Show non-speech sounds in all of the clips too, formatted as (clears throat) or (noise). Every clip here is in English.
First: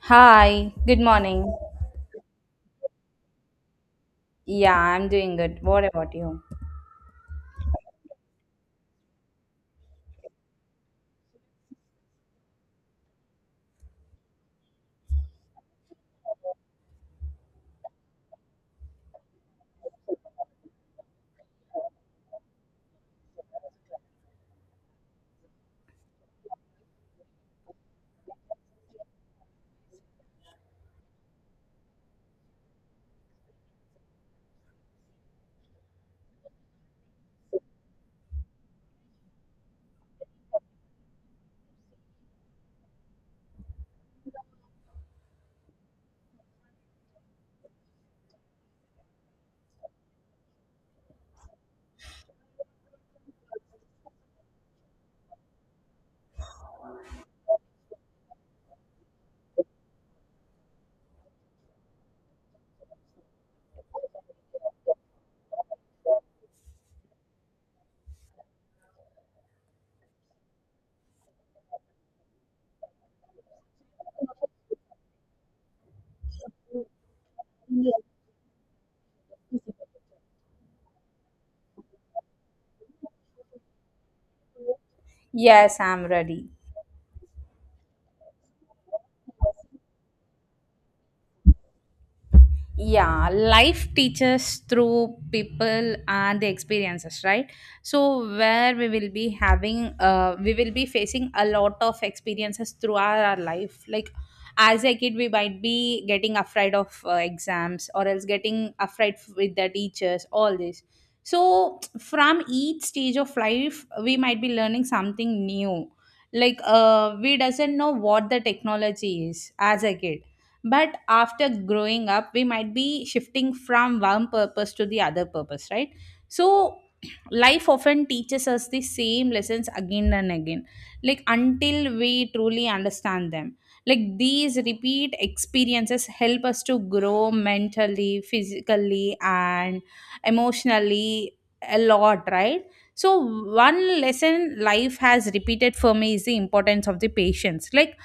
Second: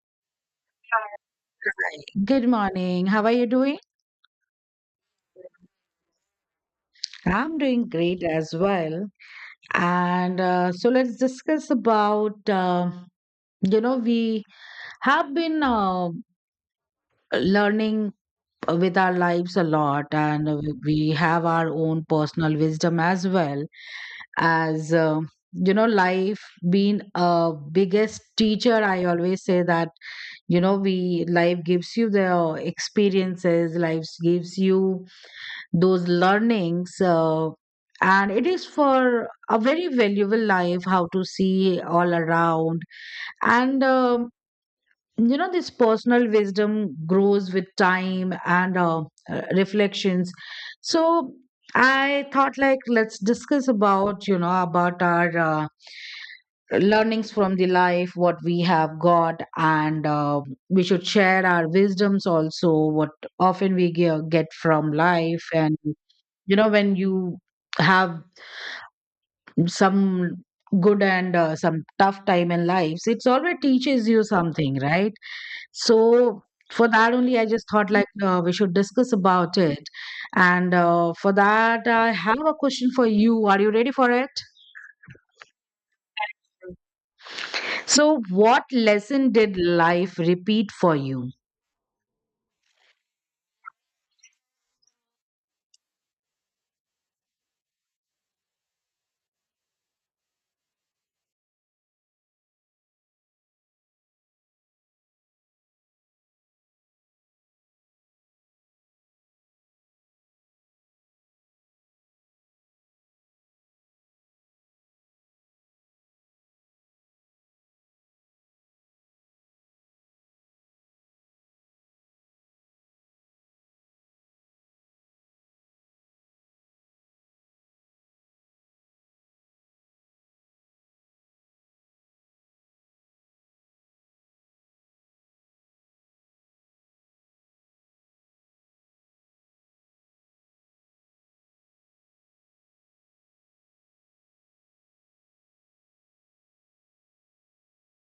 Hi, good morning. Good morning. How are you doing? Yeah, I'm doing good. What about you? I'm doing great as well. And so let's discuss about, you know, we have been learning with our lives a lot, and we have our own personal wisdom as well as, you know, life being a biggest teacher. I always say that, you know, we life gives you the experiences, life gives you those learnings, and it is for a very valuable life how to see all around. And you know, this personal wisdom grows with time and reflections. So I thought like, let's discuss about, you know, about our learnings from the life what we have got, and we should share our wisdoms also, what often we get from life. And you know, when you have some good and some tough time in lives, it's always teaches you something, right? So for that only, I just thought like, we should discuss about it. And for that I have a question for you. Are you ready for it? Yes, I'm ready. So what lesson did life repeat for you? Yeah, life teaches through people and the experiences, right? So where we will be having we will be facing a lot of experiences throughout our life, like as a kid we might be getting afraid of exams, or else getting afraid with the teachers, all this. So from each stage of life we might be learning something new, like we doesn't know what the technology is as a kid, but after growing up we might be shifting from one purpose to the other purpose, right? So (clears throat) life often teaches us the same lessons again and again, like until we truly understand them. Like these repeat experiences help us to grow mentally, physically and emotionally a lot, right? So one lesson life has repeated for me is the importance of the patience. Like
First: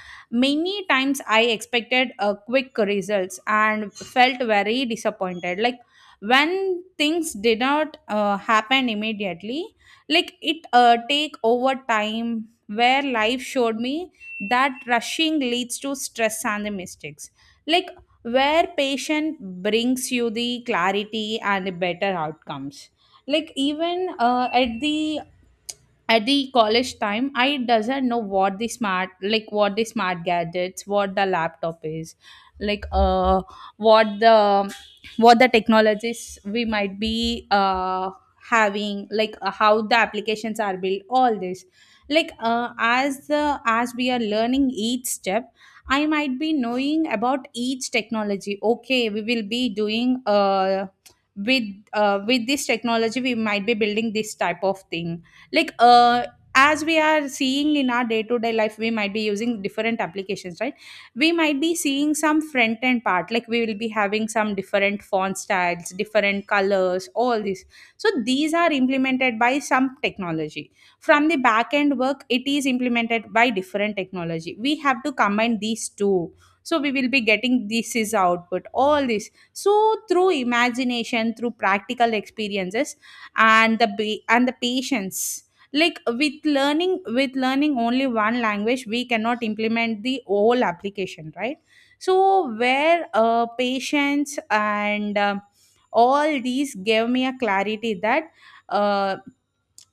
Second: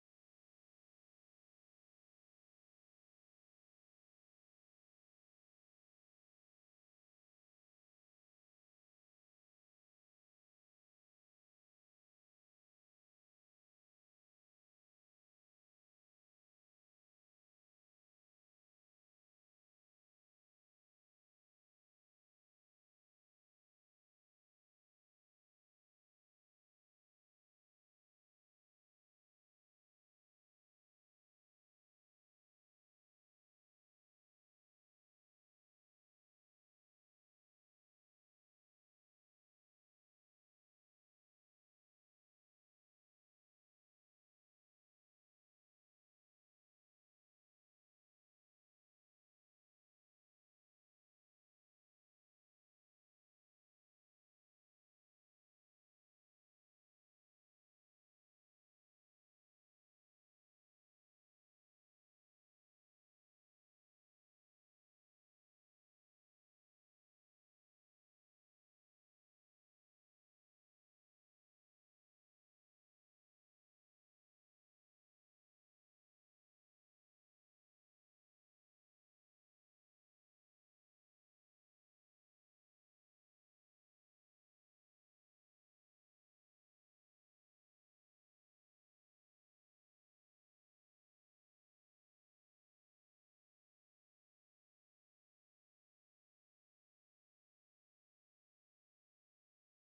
many times I expected a quick results and felt very disappointed, like when things did not happen immediately, like it take over time where life showed me that rushing leads to stress and the mistakes, like where patient brings you the clarity and the better outcomes. Like even at the college time I doesn't know what the smart, like what the smart gadgets, what the laptop is, like what the what the technologies we might be having, like how the applications are built, all this. Like as the as we are learning each step, I might be knowing about each technology. Okay, we will be doing with with this technology we might be building this type of thing, like as we are seeing in our day to day life we might be using different applications, right? We might be seeing some front end part, like we will be having some different font styles, different colors, all this. So these are implemented by some technology. From the back end work it is implemented by different technology. We have to combine these two, so we will be getting this is output, all this. So through imagination, through practical experiences and the and the patience, like with learning only one language we cannot implement the whole application, right? So where patience and all these gave me a clarity that uh,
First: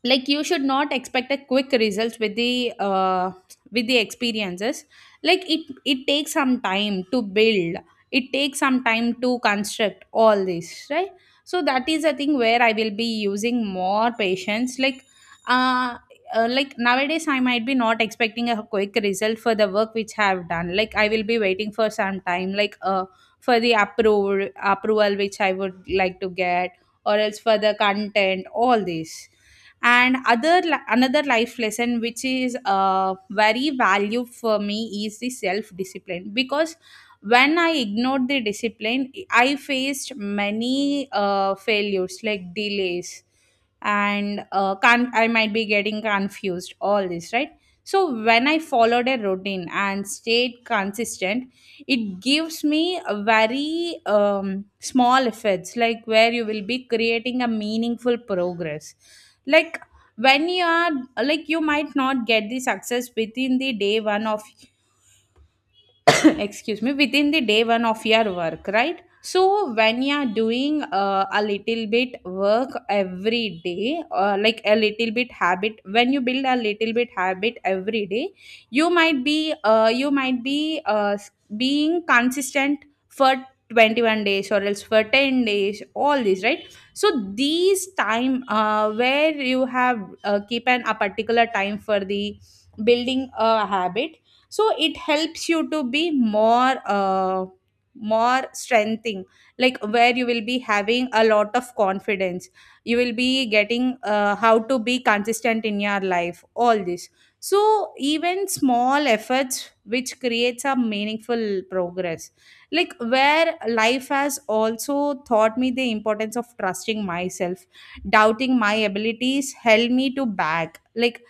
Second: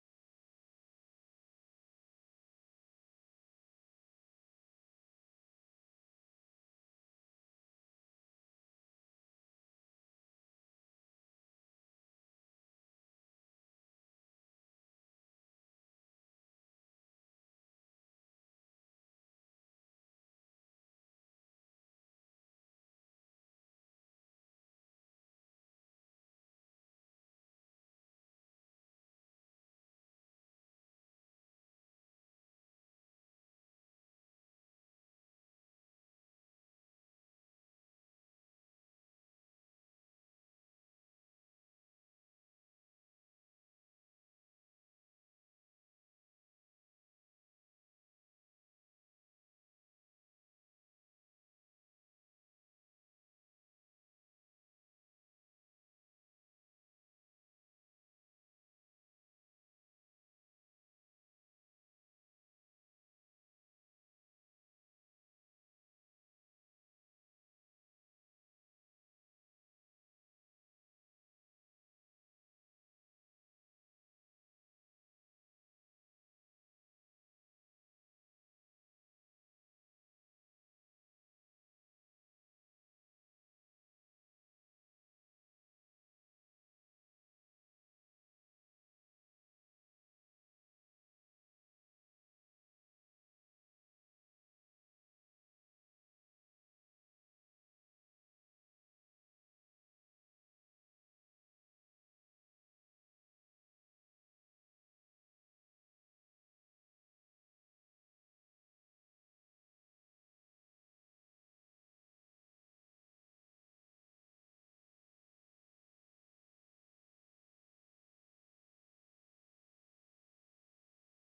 like you should not expect a quick results with the experiences, like it takes some time to build, it takes some time to construct, all this, right? So that is a thing where I will be using more patience, uh, like nowadays I might be not expecting a quick result for the work which I have done. Like I will be waiting for some time, like for the approval which I would like to get, or else for the content, all this. And other another life lesson which is very value for me is the self discipline, because when I ignored the discipline I faced many failures, like delays, and can I might be getting confused, all this, right? So when I followed a routine and stayed consistent, it gives me a very small efforts, like where you will be creating a meaningful progress. Like when you are, like you might not get the success within the day one of (laughs) (coughs) excuse me, within the day one of your work, right? So when you are doing a little bit work every day, like a little bit habit, when you build a little bit habit every day, you might be being consistent for 21 days or else for 10 days, all this, right? So these time where you have keep an a particular time for the building a habit, so it helps you to be more more strengthening, like where you will be having a lot of confidence, you will be getting how to be consistent in your life, all this. So even small efforts which creates a meaningful progress, like where life has also taught me the importance of trusting myself. Doubting my abilities helped me to back,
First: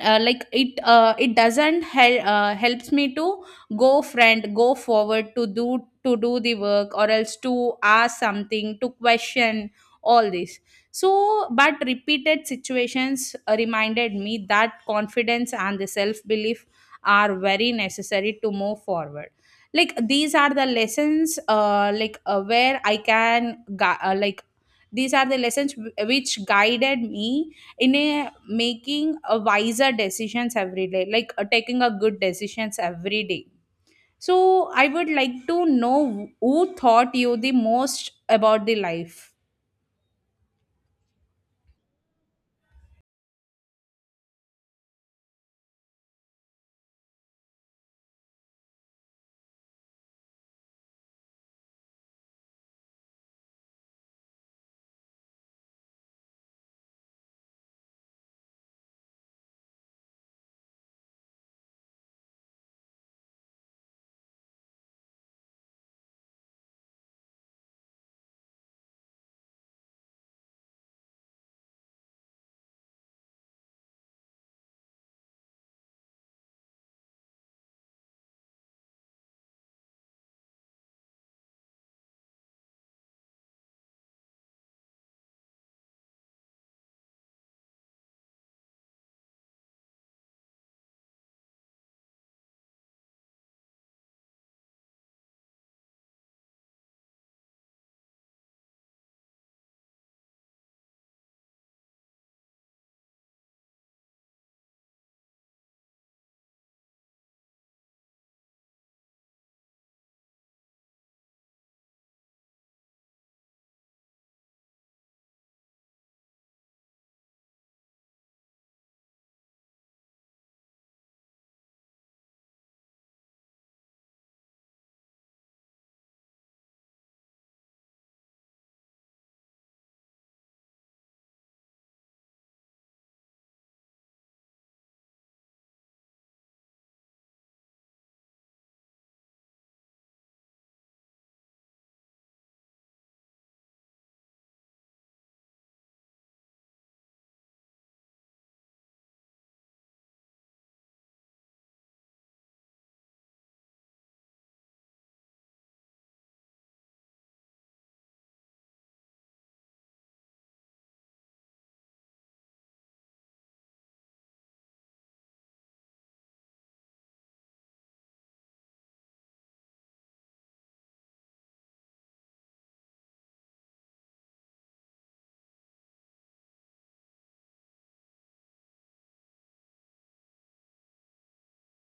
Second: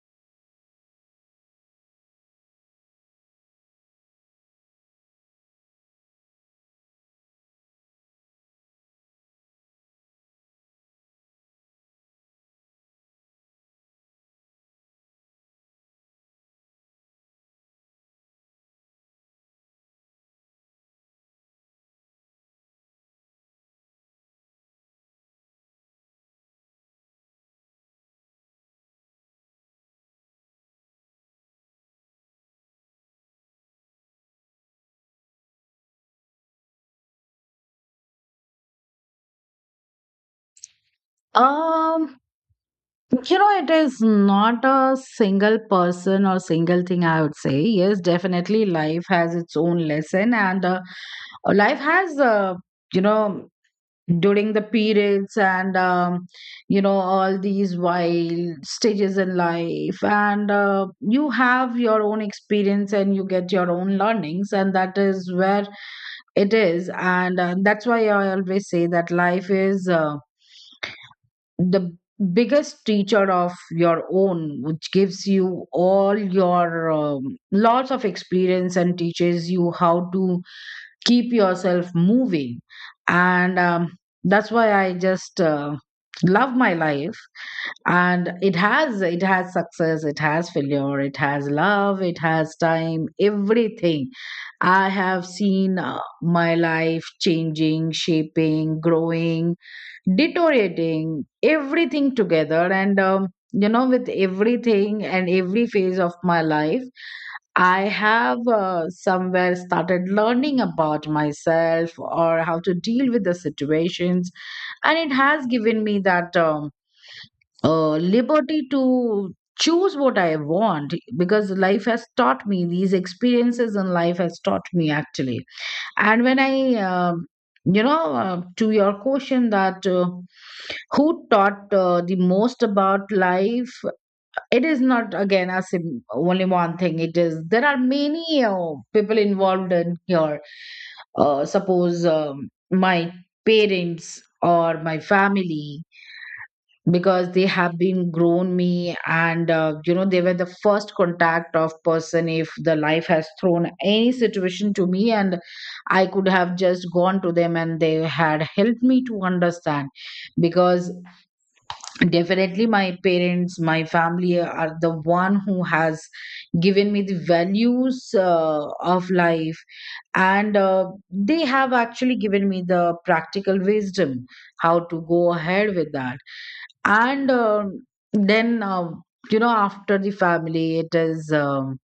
like it it doesn't helps me to go friend go forward to do the work, or else to ask something, to question, all this. So but repeated situations reminded me that confidence and the self belief are very necessary to move forward. Like these are the lessons, like where I can like these are the lessons which guided me in a making a wiser decisions every day, like taking a good decisions every day. So I would like to know who taught you the most about the life. Um, You know, it is not a single person or single thing, I would say. Yes, definitely life has its own lesson, and life has, you know, during the periods and, you know, all these wild stages in life, and you have your own experience and you get your own learnings, and that is where it is. And that's why I always say that life is. The biggest teacher of your own, which gives you all your lots of experience and teaches you how to keep yourself moving. And that's why I just love my life, and it has success, it has failure, it has love, it has time, everything. I have seen, my life changing, shaping, growing, deteriorating, everything together. And you know, with everything and every phase of my life, I have, somewhere started learning about myself or how to deal with the situations. And it has given me that, liberty to choose what I want, because life has taught me, these experiences in life has taught me actually. And when I, you know, to your question that, who taught, the most about life, it is not again a only one thing. It is, there are many people involved in here. Suppose, my parents or my family, because they have been grown me, and you know, they were the first contact of person if the life has thrown any situation to me, and I could have just gone to them and they had helped me to understand. Because definitely my parents, my family, are the one who has given me the values of life, and they have actually given me the practical wisdom how to go ahead with that. And then you know, after the family, it is,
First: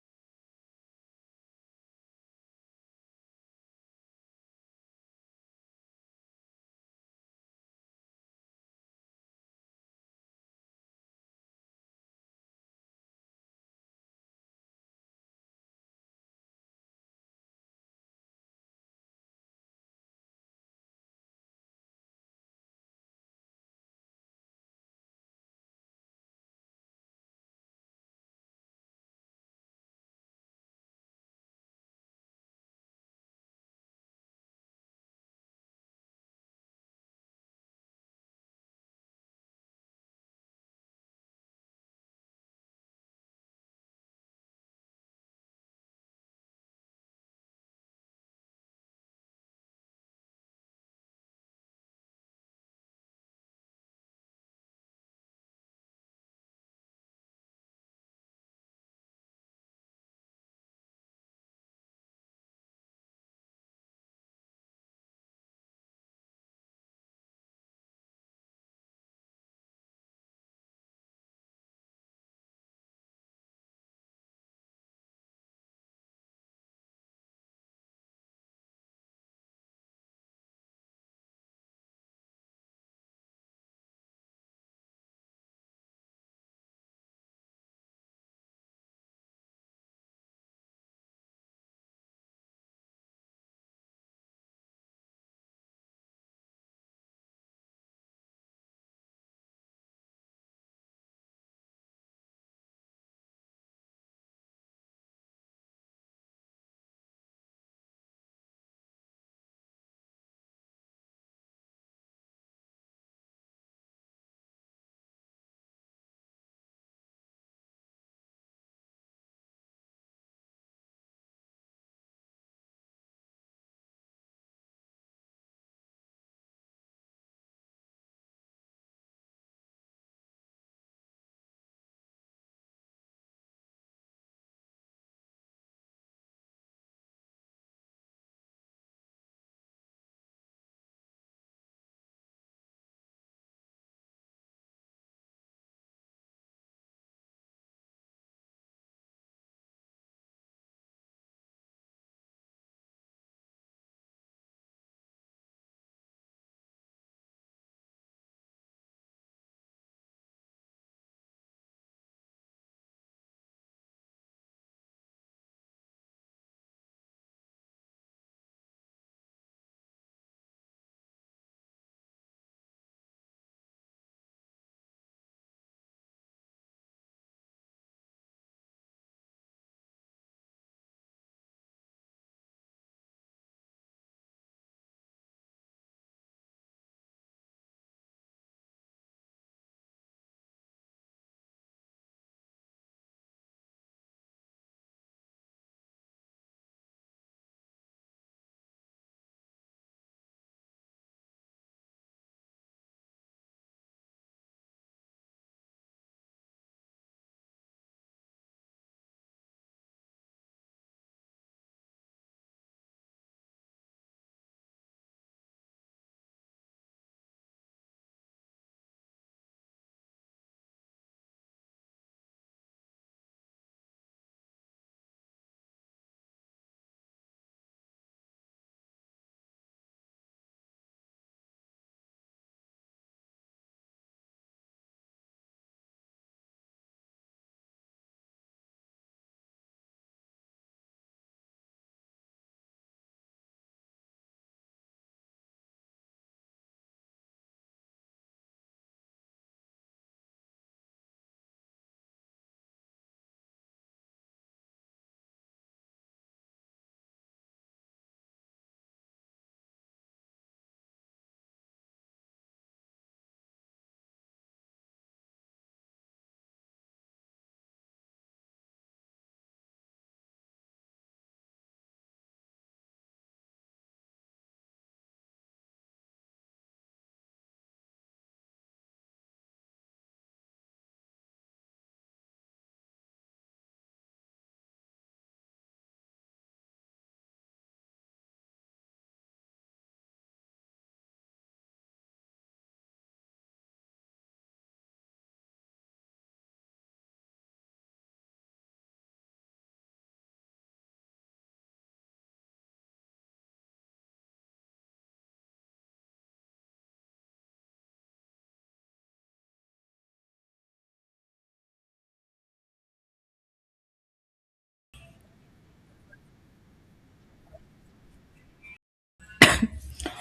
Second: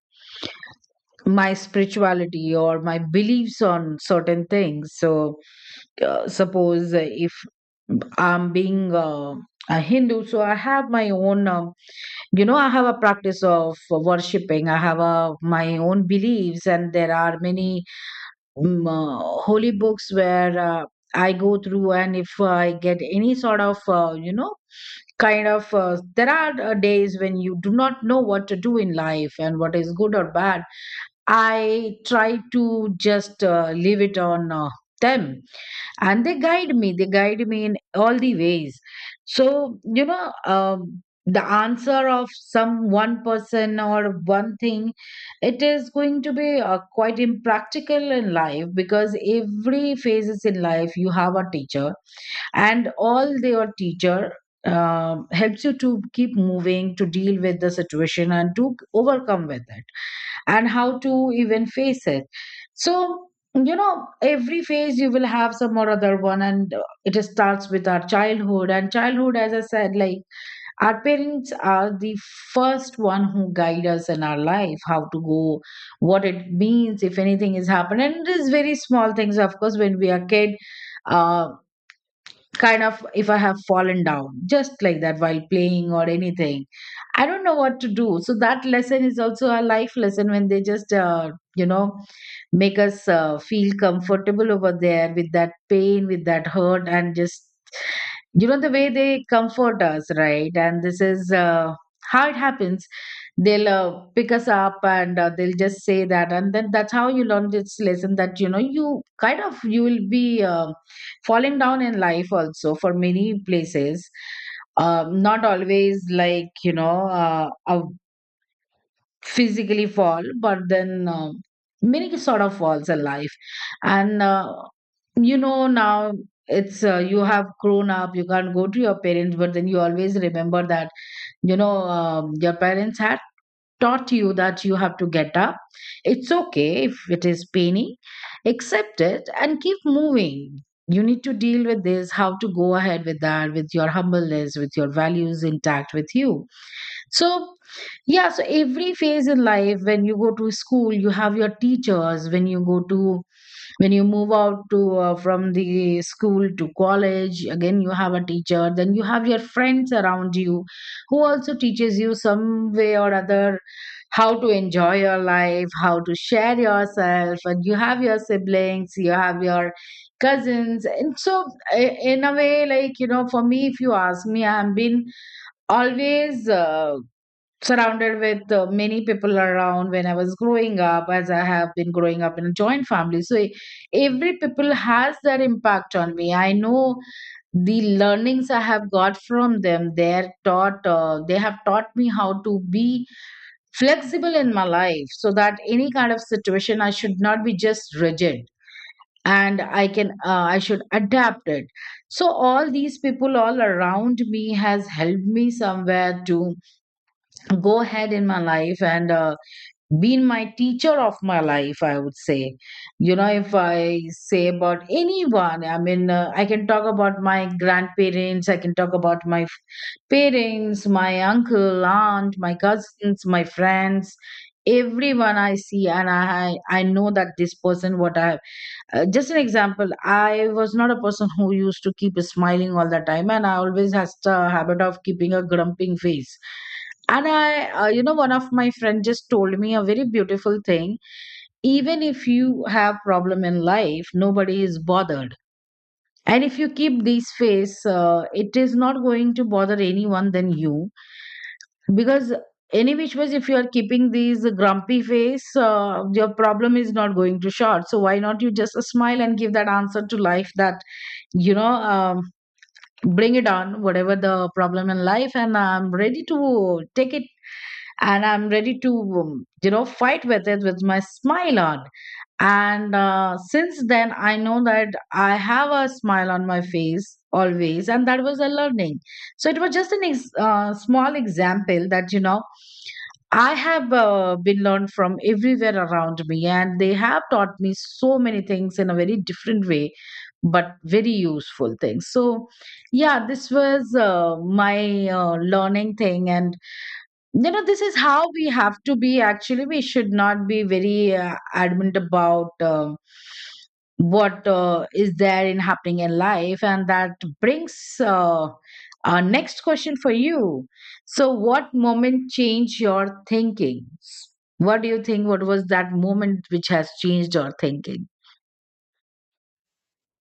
my spirituality or my beliefs on certain things. So suppose if I'm being, a Hindu, so I have my own, you know, I have a practice of worshipping, I have a, my own beliefs, and there are many holy books where, I go through, and if I get any sort of, you know, kind of, there are days when you do not know what to do in life and what is good or bad. I try to just leave it on, them, and they guide me, they guide me in all the ways. So you know, the answer of some one person or one thing, it is going to be, quite impractical in life, because every phases in life you have a teacher, and all your teacher helps you to keep moving, to deal with the situation and to overcome with it, and how to even face it. So, you know, every phase you will have some or other one, and it starts with our childhood. And childhood, as I said, like our parents are the first one who guide us in our life, how to go, what it means, if anything is happening. And it is very small things, of course, when we are kid. Uh, Kind of if I have fallen down, just like that while playing or anything, I don't know what to do. So that lesson is also a life lesson when they just, you know, make us feel comfortable over there with that pain, with that hurt, and just you know the way they comfort us, right? And this is how it happens. They'll pick us up and they'll just say that, and then that's how you learn this lesson, that you know, you kind of you will be, falling down in life also for many places, not always like you know, a physically fall, but then many sort of falls in life. And you know, now it's you have grown up, you can't go to your parents, but then you always remember that, you know, your parents had taught you that you have to get up. It's okay if it is paining, accept it and keep moving. You need to deal with this, how to go ahead with that, with your humbleness, with your values intact with you. So, yeah, so every phase in life, when you go to school, you have your teachers, when you go to when you move out to, from the school to college, again you have a teacher, then you have your friends around you, who also teaches you some way or other how to enjoy your life, how to share yourself, and you have your siblings, you have your cousins. And so, in a way, like you know, for me, if you ask me, I've been always. Surrounded with, many people around when I was growing up, as I have been growing up in a joint family. So every people has that impact on me. I know the learnings I have got from them, they are taught, they have taught me how to be flexible in my life, so that any kind of situation I should not be just rigid, and I should adapt it. So all these people all around me has helped me somewhere to go ahead in my life, and been my teacher of my life, I would say. You know, if I say about anyone, I mean, I can talk about my grandparents, I can talk about my parents, my uncle, aunt, my cousins, my friends, everyone I see. And I know that this person, what I have, just an example, I was not a person who used to keep smiling all the time, and I always has the habit of keeping a grumping face. And I you know, one of my friend just told me a very beautiful thing. Even if you have problem in life, nobody is bothered, and if you keep this face, it is not going to bother anyone than you. Because any which ways, if you are keeping these grumpy face, your problem is not going to short, so why not you just smile and give that answer to life, that you know, um, bring it on, whatever the problem in life, and I'm ready to take it, and I'm ready to you know, fight with it with my smile on. And since then, I know that I have a smile on my face always, and that was a learning. So it was just an small example that, you know, I have been learned from everywhere around me, and they have taught me so many things in a very different way, but very useful things. So, yeah, this was my learning thing. And you know, this is how we have to be actually, we should not be very adamant about, what is there in happening in life. And that brings uh, our next question for you. So what moment changed your thinking? What do you think, what was that moment which has changed your thinking?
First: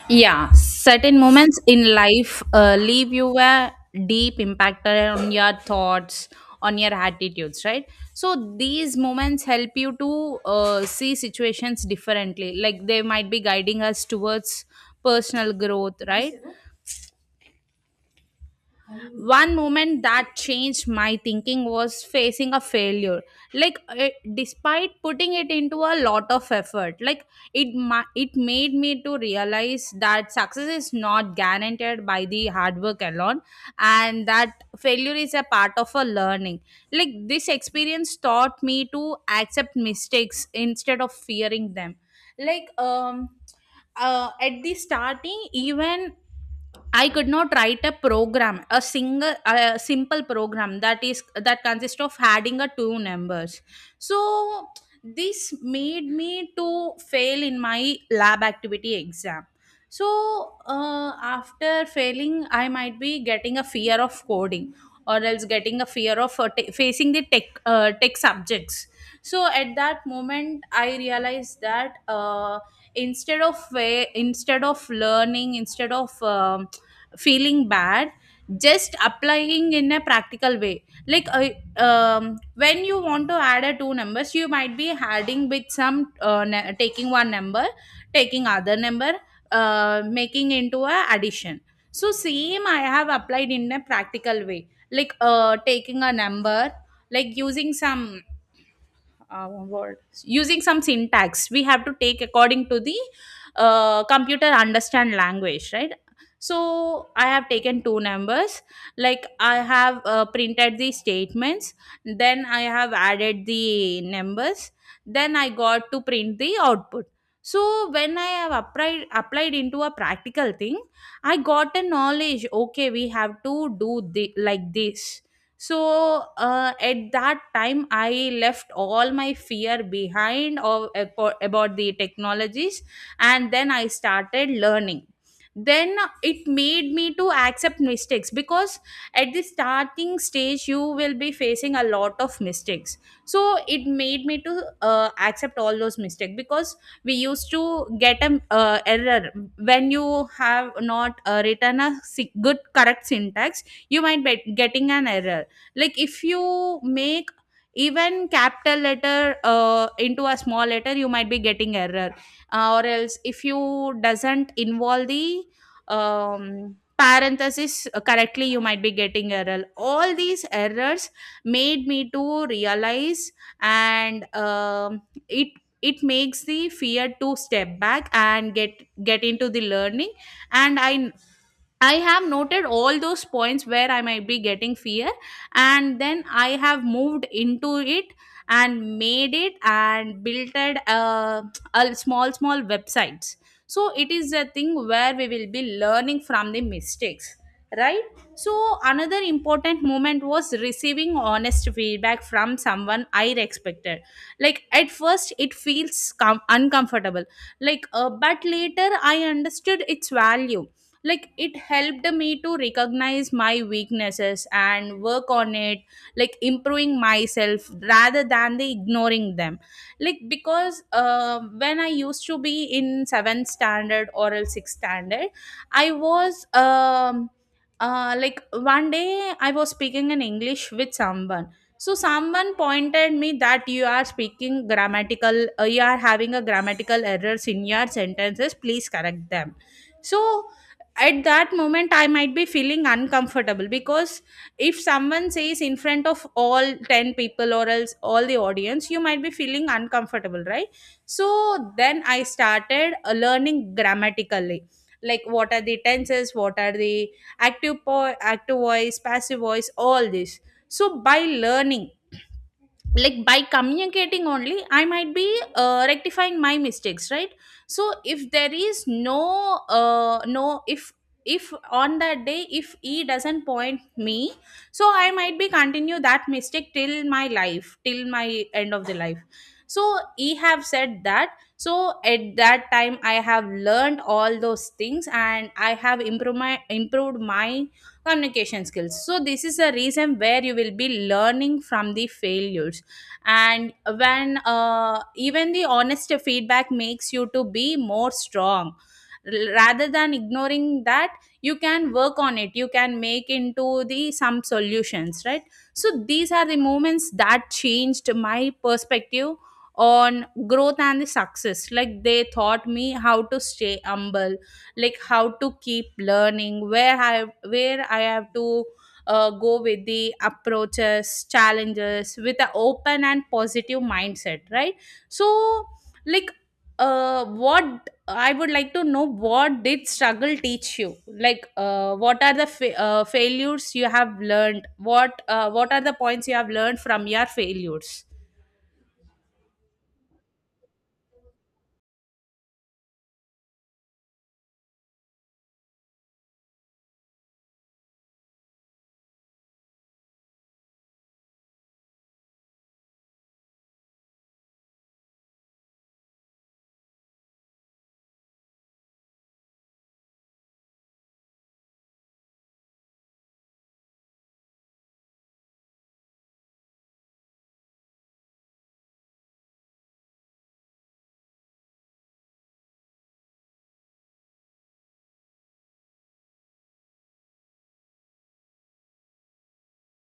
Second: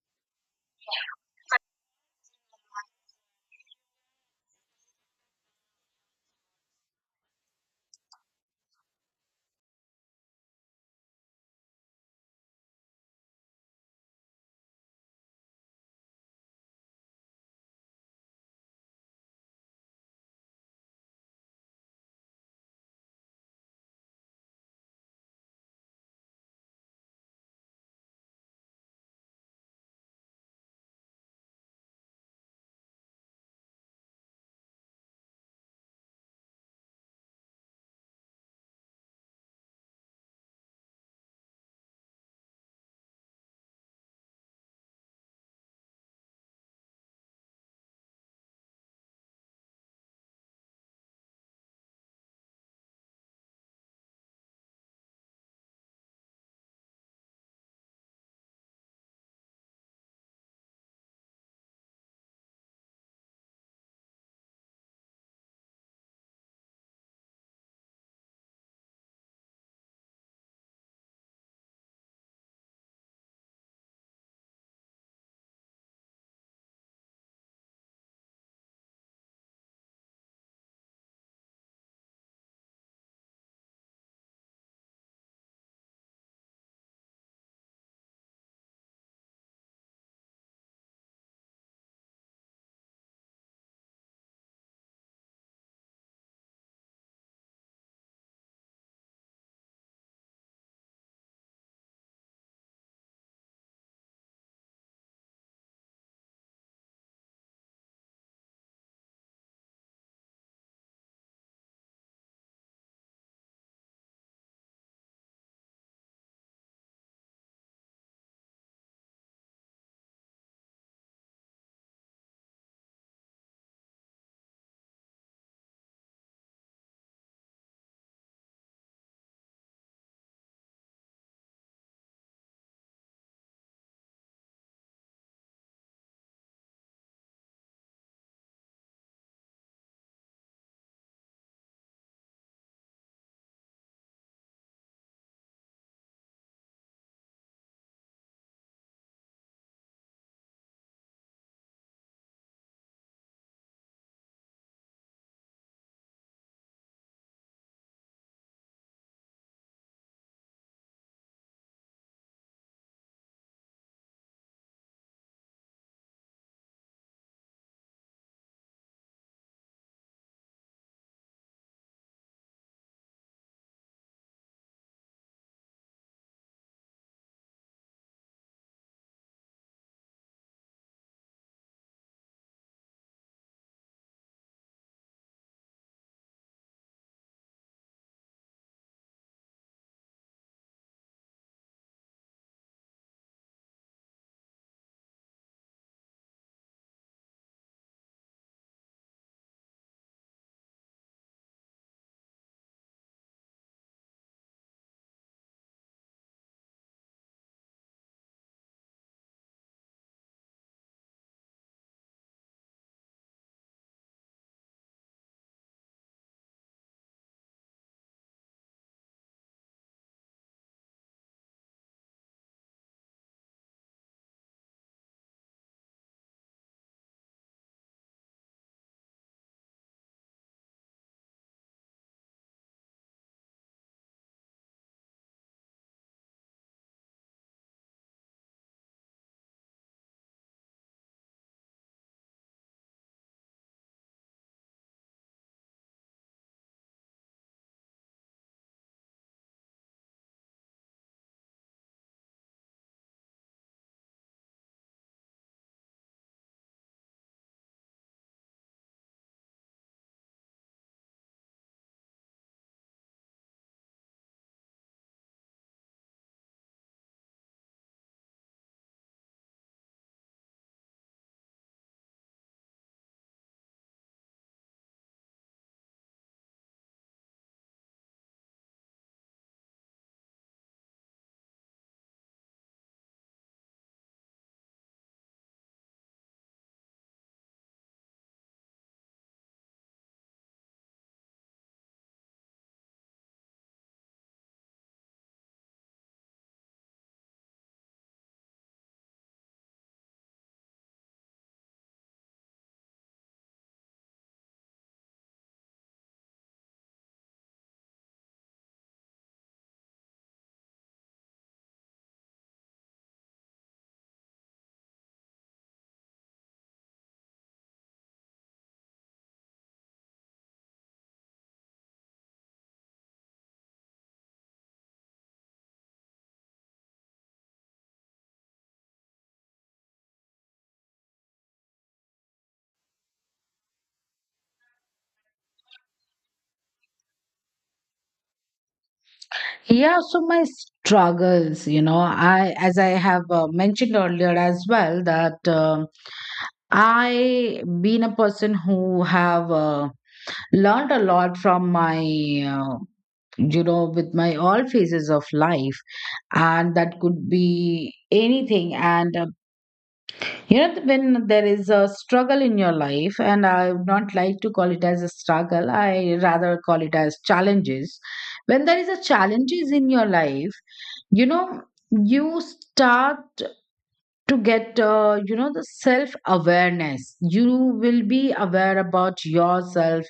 Yeah, certain moments in life leave you a deep impact on your thoughts, on your attitudes, right? So these moments help you to see situations differently. Like they might be guiding us towards personal growth, right? One moment that changed my thinking was facing a failure, like it, despite putting it into a lot of effort, like it it made me to realize that success is not guaranteed by the hard work alone, and that failure is a part of a learning. Like this experience taught me to accept mistakes instead of fearing them, like at the starting even I could not write a program, a single, a simple program that is that consists of adding a two numbers. So this made me to fail in my lab activity exam. So after failing, I might be getting a fear of coding, or else getting a fear of facing the tech tech subjects. So at that moment I realized that instead of way instead of learning, instead of feeling bad, just applying in a practical way, like I when you want to add a two numbers, you might be adding with some taking one number, taking other number, making into a addition. So same I have applied in a practical way, like taking a number, like using some uh, word, using some syntax, we have to take according to the computer understand language, right? So I have taken two numbers, like I have printed the statements, then I have added the numbers, then I got to print the output. So when I have applied into a practical thing, I got a knowledge. Okay, we have to do the, like this. So at that time I left all my fear behind of, about the technologies, and then I started learning. Then it made me to accept mistakes, because at the starting stage you will be facing a lot of mistakes. So it made me to accept all those mistakes, because we used to get an error. When you have not written a good correct syntax, you might be getting an error. Like if you make even capital letter into a small letter, you might be getting error, or else if you doesn't involve the parenthesis correctly, you might be getting error. All these errors made me to realize, and it it makes the fear to step back and get into the learning. And I have noted all those points where I might be getting fear, and then I have moved into it and made it and built it a small small websites. So it is a thing where we will be learning from the mistakes, right? So another important moment was receiving honest feedback from someone I respected. Like at first it feels uncomfortable, but later I understood its value, like it helped me to recognize my weaknesses and work on it, like improving myself rather than the ignoring them, like because when I used to be in 7th standard or else 6th standard, I was uh, like one day I was speaking in English with someone. So someone pointed me that you are speaking grammatical you are having a grammatical errors in your sentences, please correct them. So at that moment I might be feeling uncomfortable, because if someone says in front of all 10 people or else all the audience, you might be feeling uncomfortable, right? So then I started learning grammatically, like what are the tenses, what are the active voice, passive voice, all this. So by learning, like by communicating only, I might be rectifying my mistakes, right? So if there is if on that day if he doesn't point me, so I might be continue that mistake till my life, till my end of the life. So he have said that. So at that time I have learned all those things, and I have improved my communication skills. So this is a reason where you will be learning from the failures. And when even the honest feedback makes you to be more strong, rather than ignoring that, you can work on it, you can make into the some solutions, right? So these are the moments that changed my perspective on growth and the success, like they taught me how to stay humble, like how to keep learning, where I have to go with the approaches, challenges with an open and positive mindset, right? So, like what I would like to know, what did struggle teach you? Like what are the failures you have learned, what are the points you have learned from your failures? Yeah, so my struggles, you know, I, as I have mentioned earlier as well, that I been a person who have, learned a lot from my, uh, you know, with my all phases of life, and that could be anything. And you know, when there is a struggle in your life, and I would not like to call it as a struggle, I rather call it as challenges. When there is a challenges in your life, you know, you start to get, you know, the self awareness. You will be aware about yourself.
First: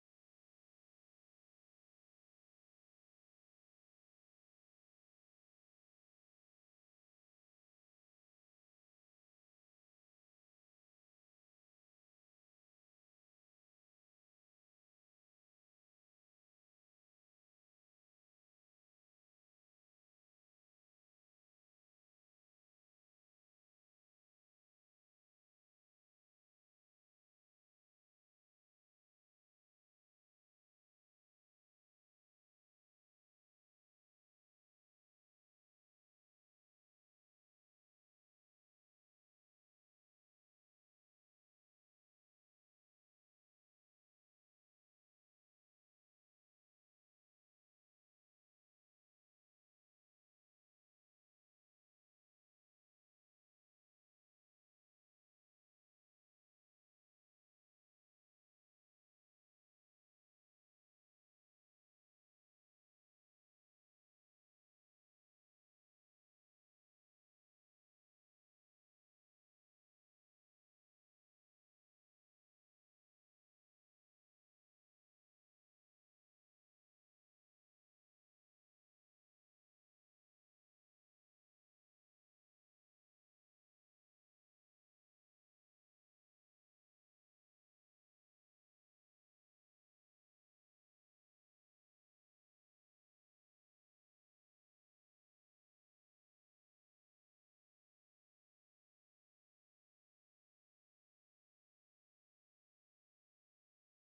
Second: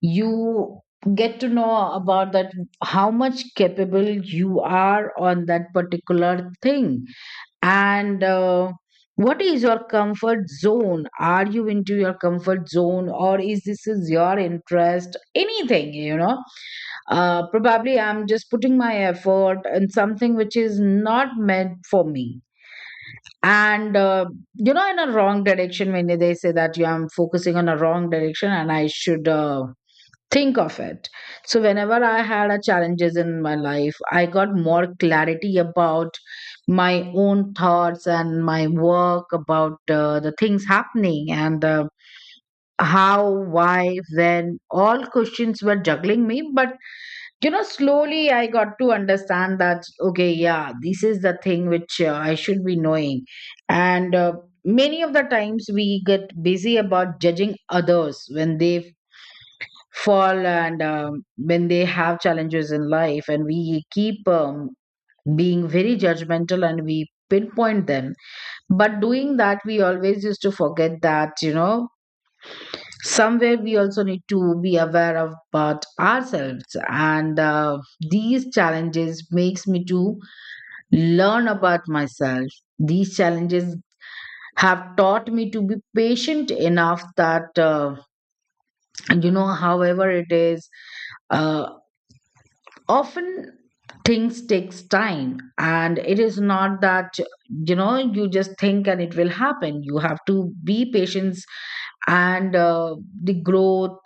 You get to know about that how much capable you are on that particular thing and what is your comfort zone? Are you into your comfort zone or is this is your interest? Anything, Probably I'm just putting my effort in something which is not meant for me. And uh, in a wrong direction, when they say that you I'm focusing on a wrong direction and I should think of it. So, whenever I had a challenges in my life, I got more clarity about my own thoughts and my work, about the things happening and how, why, when. All questions were juggling me, but slowly I got to understand that okay, yeah, this is the thing which I should be knowing, and. Many of the times we get busy about judging others when they fall and when they have challenges in life and we keep being very judgmental and we pinpoint them, but doing that we always used to forget that somewhere we also need to be aware of about ourselves and these challenges makes me to learn about myself. These challenges have taught me to be patient enough that however it is, uh, often things takes time and it is not that you just think and it will happen. You have to be patient and the growth,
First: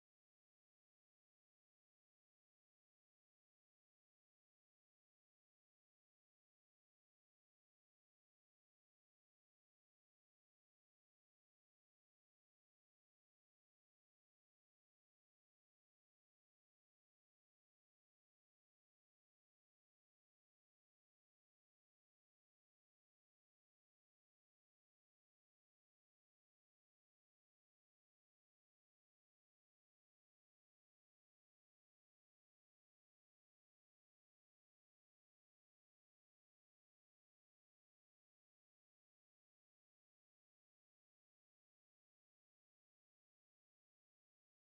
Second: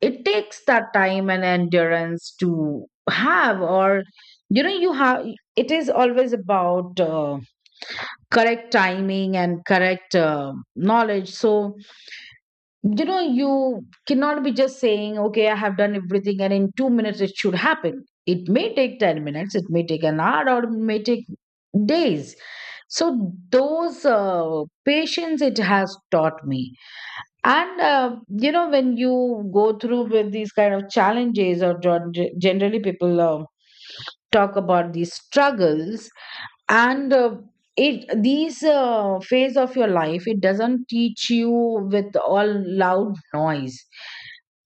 it takes that time and endurance to have. Or you have, it is always about correct timing and correct knowledge. So you cannot be just saying, okay, I have done everything and in 2 minutes it should happen. It may take 10 minutes, it may take an hour, or it may take days. So those patience it has taught me. And when you go through with these kind of challenges, or generally people talk about these struggles and it these phase of your life, it doesn't teach you with all loud noise,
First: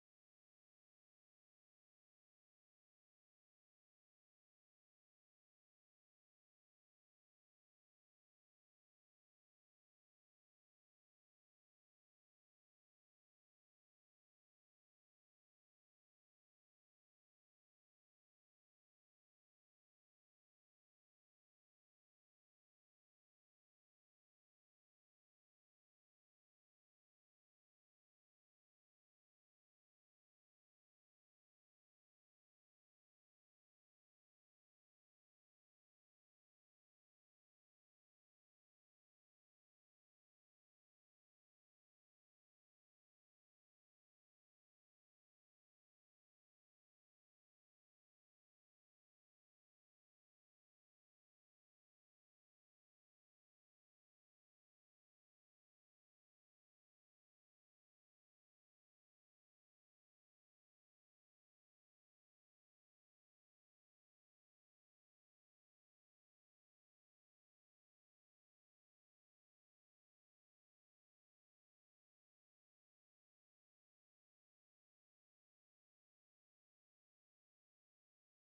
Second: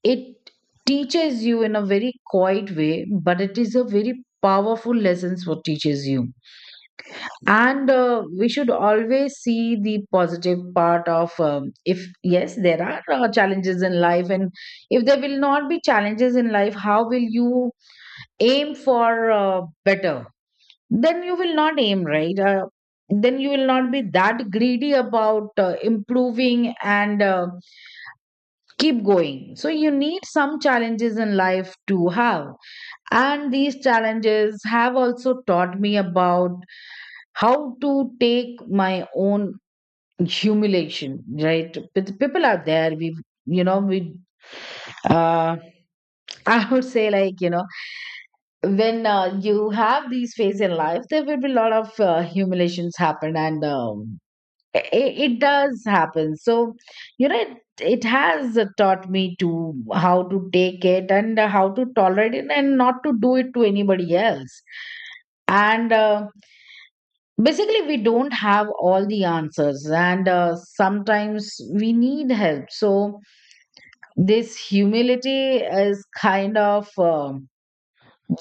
it teaches you in a very quiet way, but it is a very powerful lessons what teaches you. And we should always see the positive part of if yes there are challenges in life. And if there will not be challenges in life, how will you aim for better? Then you will not aim, right? Then you will not be that greedy about improving and keep going. So you need some challenges in life to have. And these challenges have also taught me about how to take my own humiliation. Right, people are there, we, we, uh, (laughs) I would say, like, when you have these phases in life, there will be a lot of humiliations happen and it does happen. So it, it has taught me to how to take it and how to tolerate it and not to do it to anybody else. And basically we don't have all the answers and sometimes we need help. So this humility is kind of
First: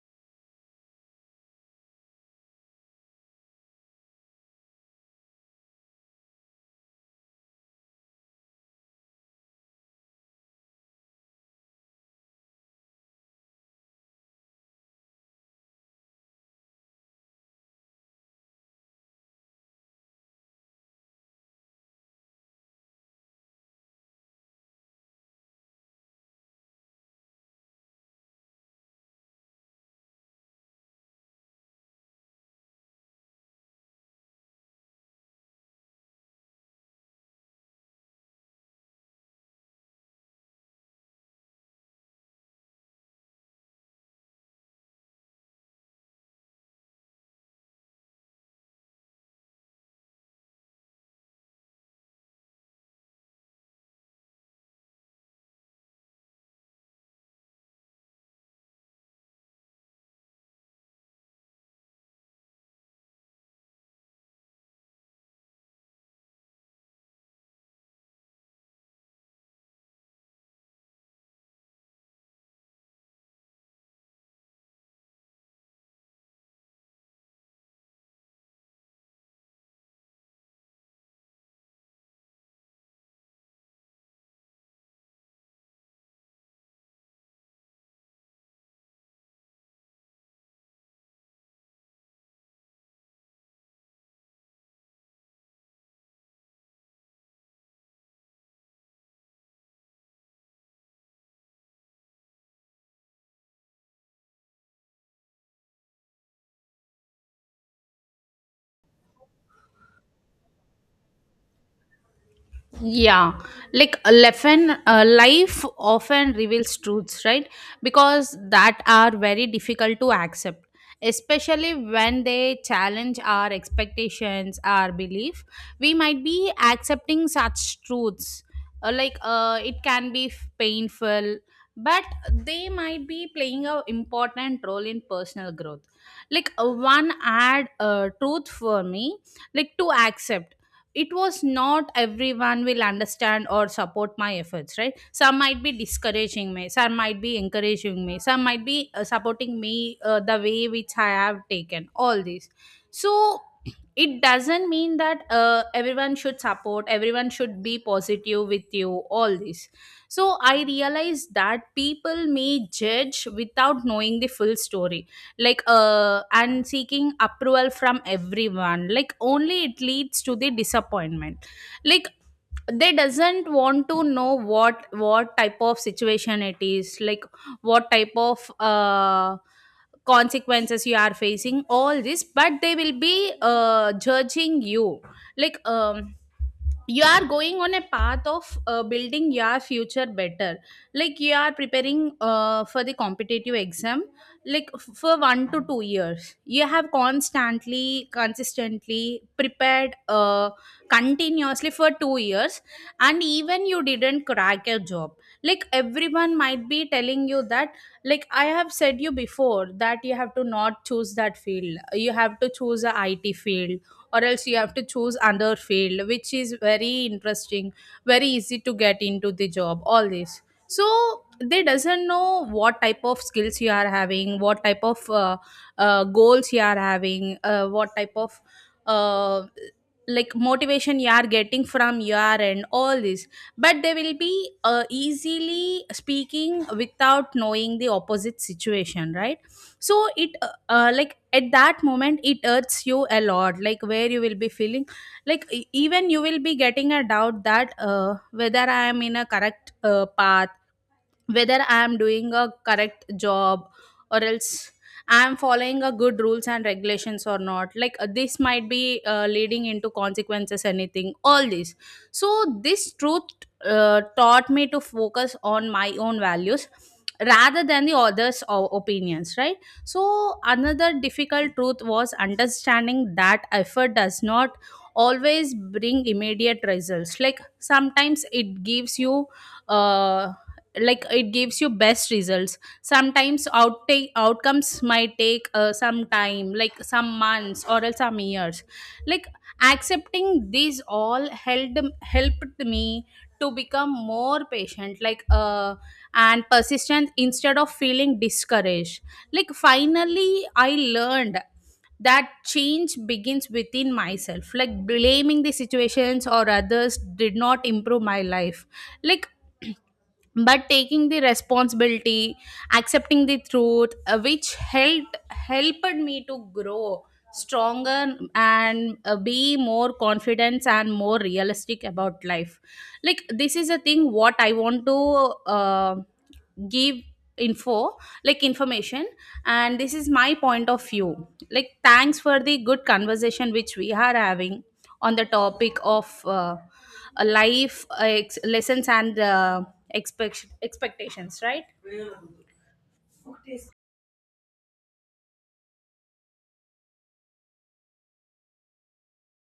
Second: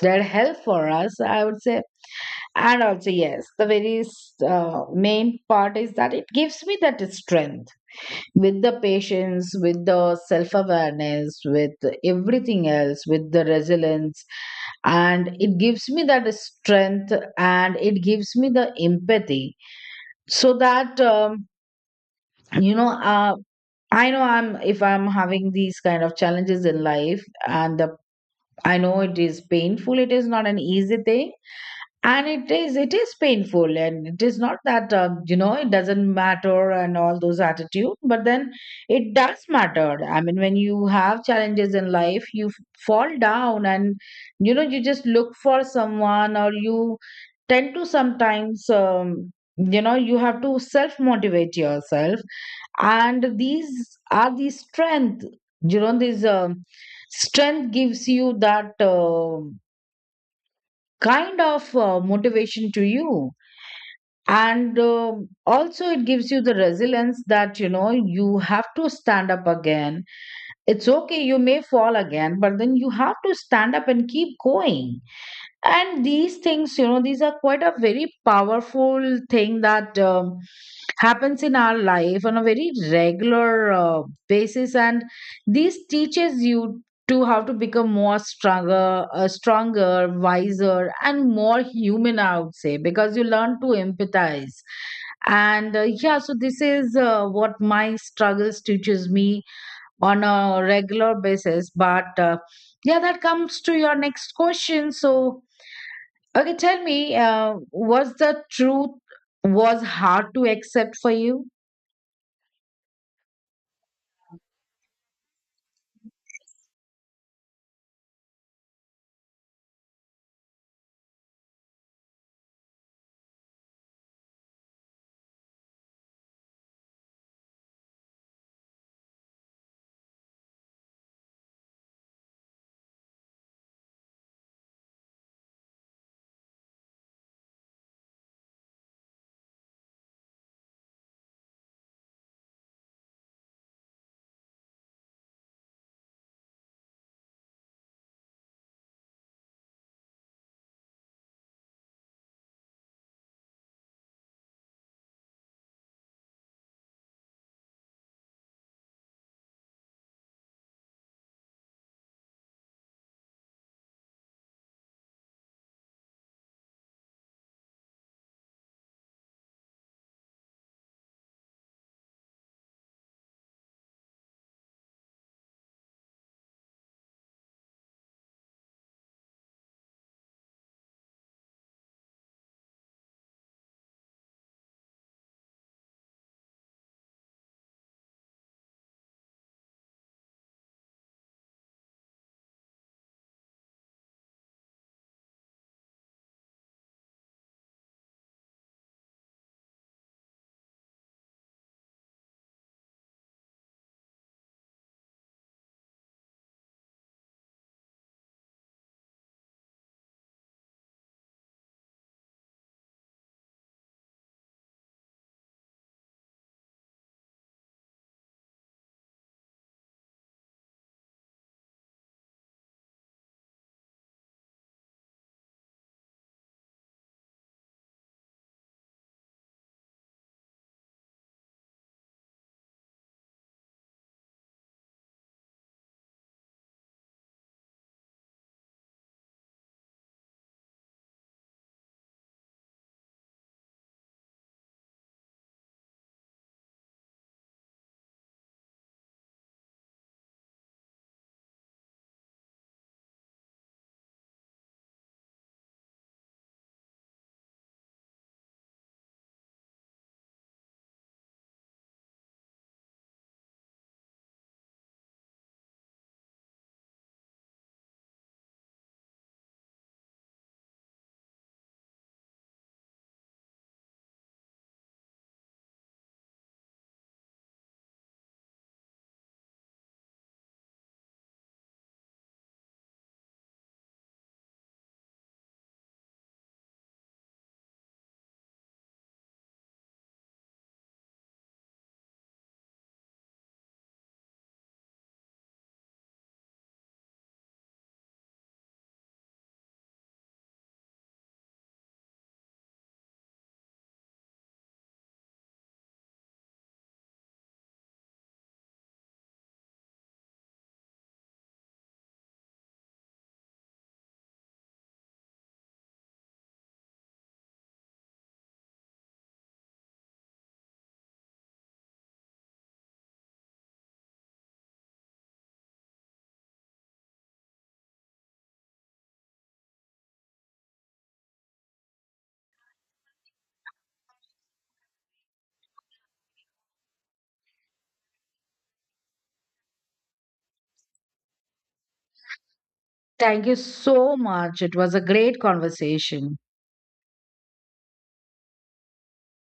that help for us, I would say. And also, yes, the very main part is that it gives me that strength, with the patience, with the self awareness, with everything else, with the resilience. And it gives me that strength and it gives me the empathy. So that, you know, uh, I know I'm, if I'm having these kind of challenges in life, and the, I know it is painful, it is not an easy thing, and it is, it is painful, and it is not that it doesn't matter and all those attitude. But then it does matter, I mean, when you have challenges in life you fall down and you just look for someone, or you tend to sometimes, you have to self motivate yourself. And these are the strength, this strength gives you that kind of motivation to you. And also it gives you the resilience that you have to stand up again. It's okay, you may fall again, but then you have to stand up and keep going. And these things, these are quite a very powerful thing that happens in our life on a very regular basis. And this teaches you to how to become more stronger, stronger, wiser, and more human, I would say, because you learn to empathize. And yeah, so this is what my struggles teaches me on a regular basis. But yeah, that comes to your next question. So okay, tell me, was the truth was hard to accept for you? Yeah, like a life often reveals truths, right? Because that are very difficult to accept, especially when they challenge our expectations, our belief. We might be accepting such truths, it can be painful, but they might be playing a important role in personal growth. Like one add truth for me, like to accept, it was not everyone will understand or support my efforts, right? Some might be discouraging me, some might be encouraging me, some might be supporting me the way which I have taken, all these. So it doesn't mean that everyone should support, everyone should be positive with you, all this. So I realized that people may judge without knowing the full story, like and seeking approval from everyone, like only it leads to the disappointment. Like they doesn't want to know what type of situation it is, like what type of consequences you are facing, all this, but they will be judging you. Like you are going on a path of building your future better. Like you are preparing for the competitive exam, like for 1 to 2 years you have constantly consistently prepared continuously for 2 years, and even you didn't crack your job. Like everyone might be telling you that, like I have said you before that you have to not choose that field, you have to choose a IT field, or else you have to choose another field which is very interesting, very easy to get into the job, all this. So they doesn't know what type of skills you are having, what type of goals you are having, what type of uh, motivation you are getting from your, and all this. But they will be easily speaking without knowing the opposite situation, right? So it like at that moment it hurts you a lot, like where you will be feeling, like even you will be getting a doubt that whether I am in a correct path, whether I am doing a correct job, or else I am following a good rules and regulations or not. Like this might be leading into consequences, anything, all this. So this truth taught me to focus on my own values rather than the others opinions, right? So another difficult truth was understanding that effort does not always bring immediate results. Like sometimes it gives you uh, it gives you best results, sometimes outtake outcomes might take some time, like some months or else some years. Like accepting these all helped me to become more patient, and persistent instead of feeling discouraged. Like finally I learned that change begins within myself, like blaming the situations or others did not improve my life. Like (clears throat) but taking the responsibility, accepting the truth, which helped me to grow stronger, and be more confident and more realistic about life. Like this is a thing what I want to uh, give info, like information. And this is my point of view. Like thanks for the good conversation which we are having on the topic of life lessons and expectations, right? Thank you so much. It was a great conversation.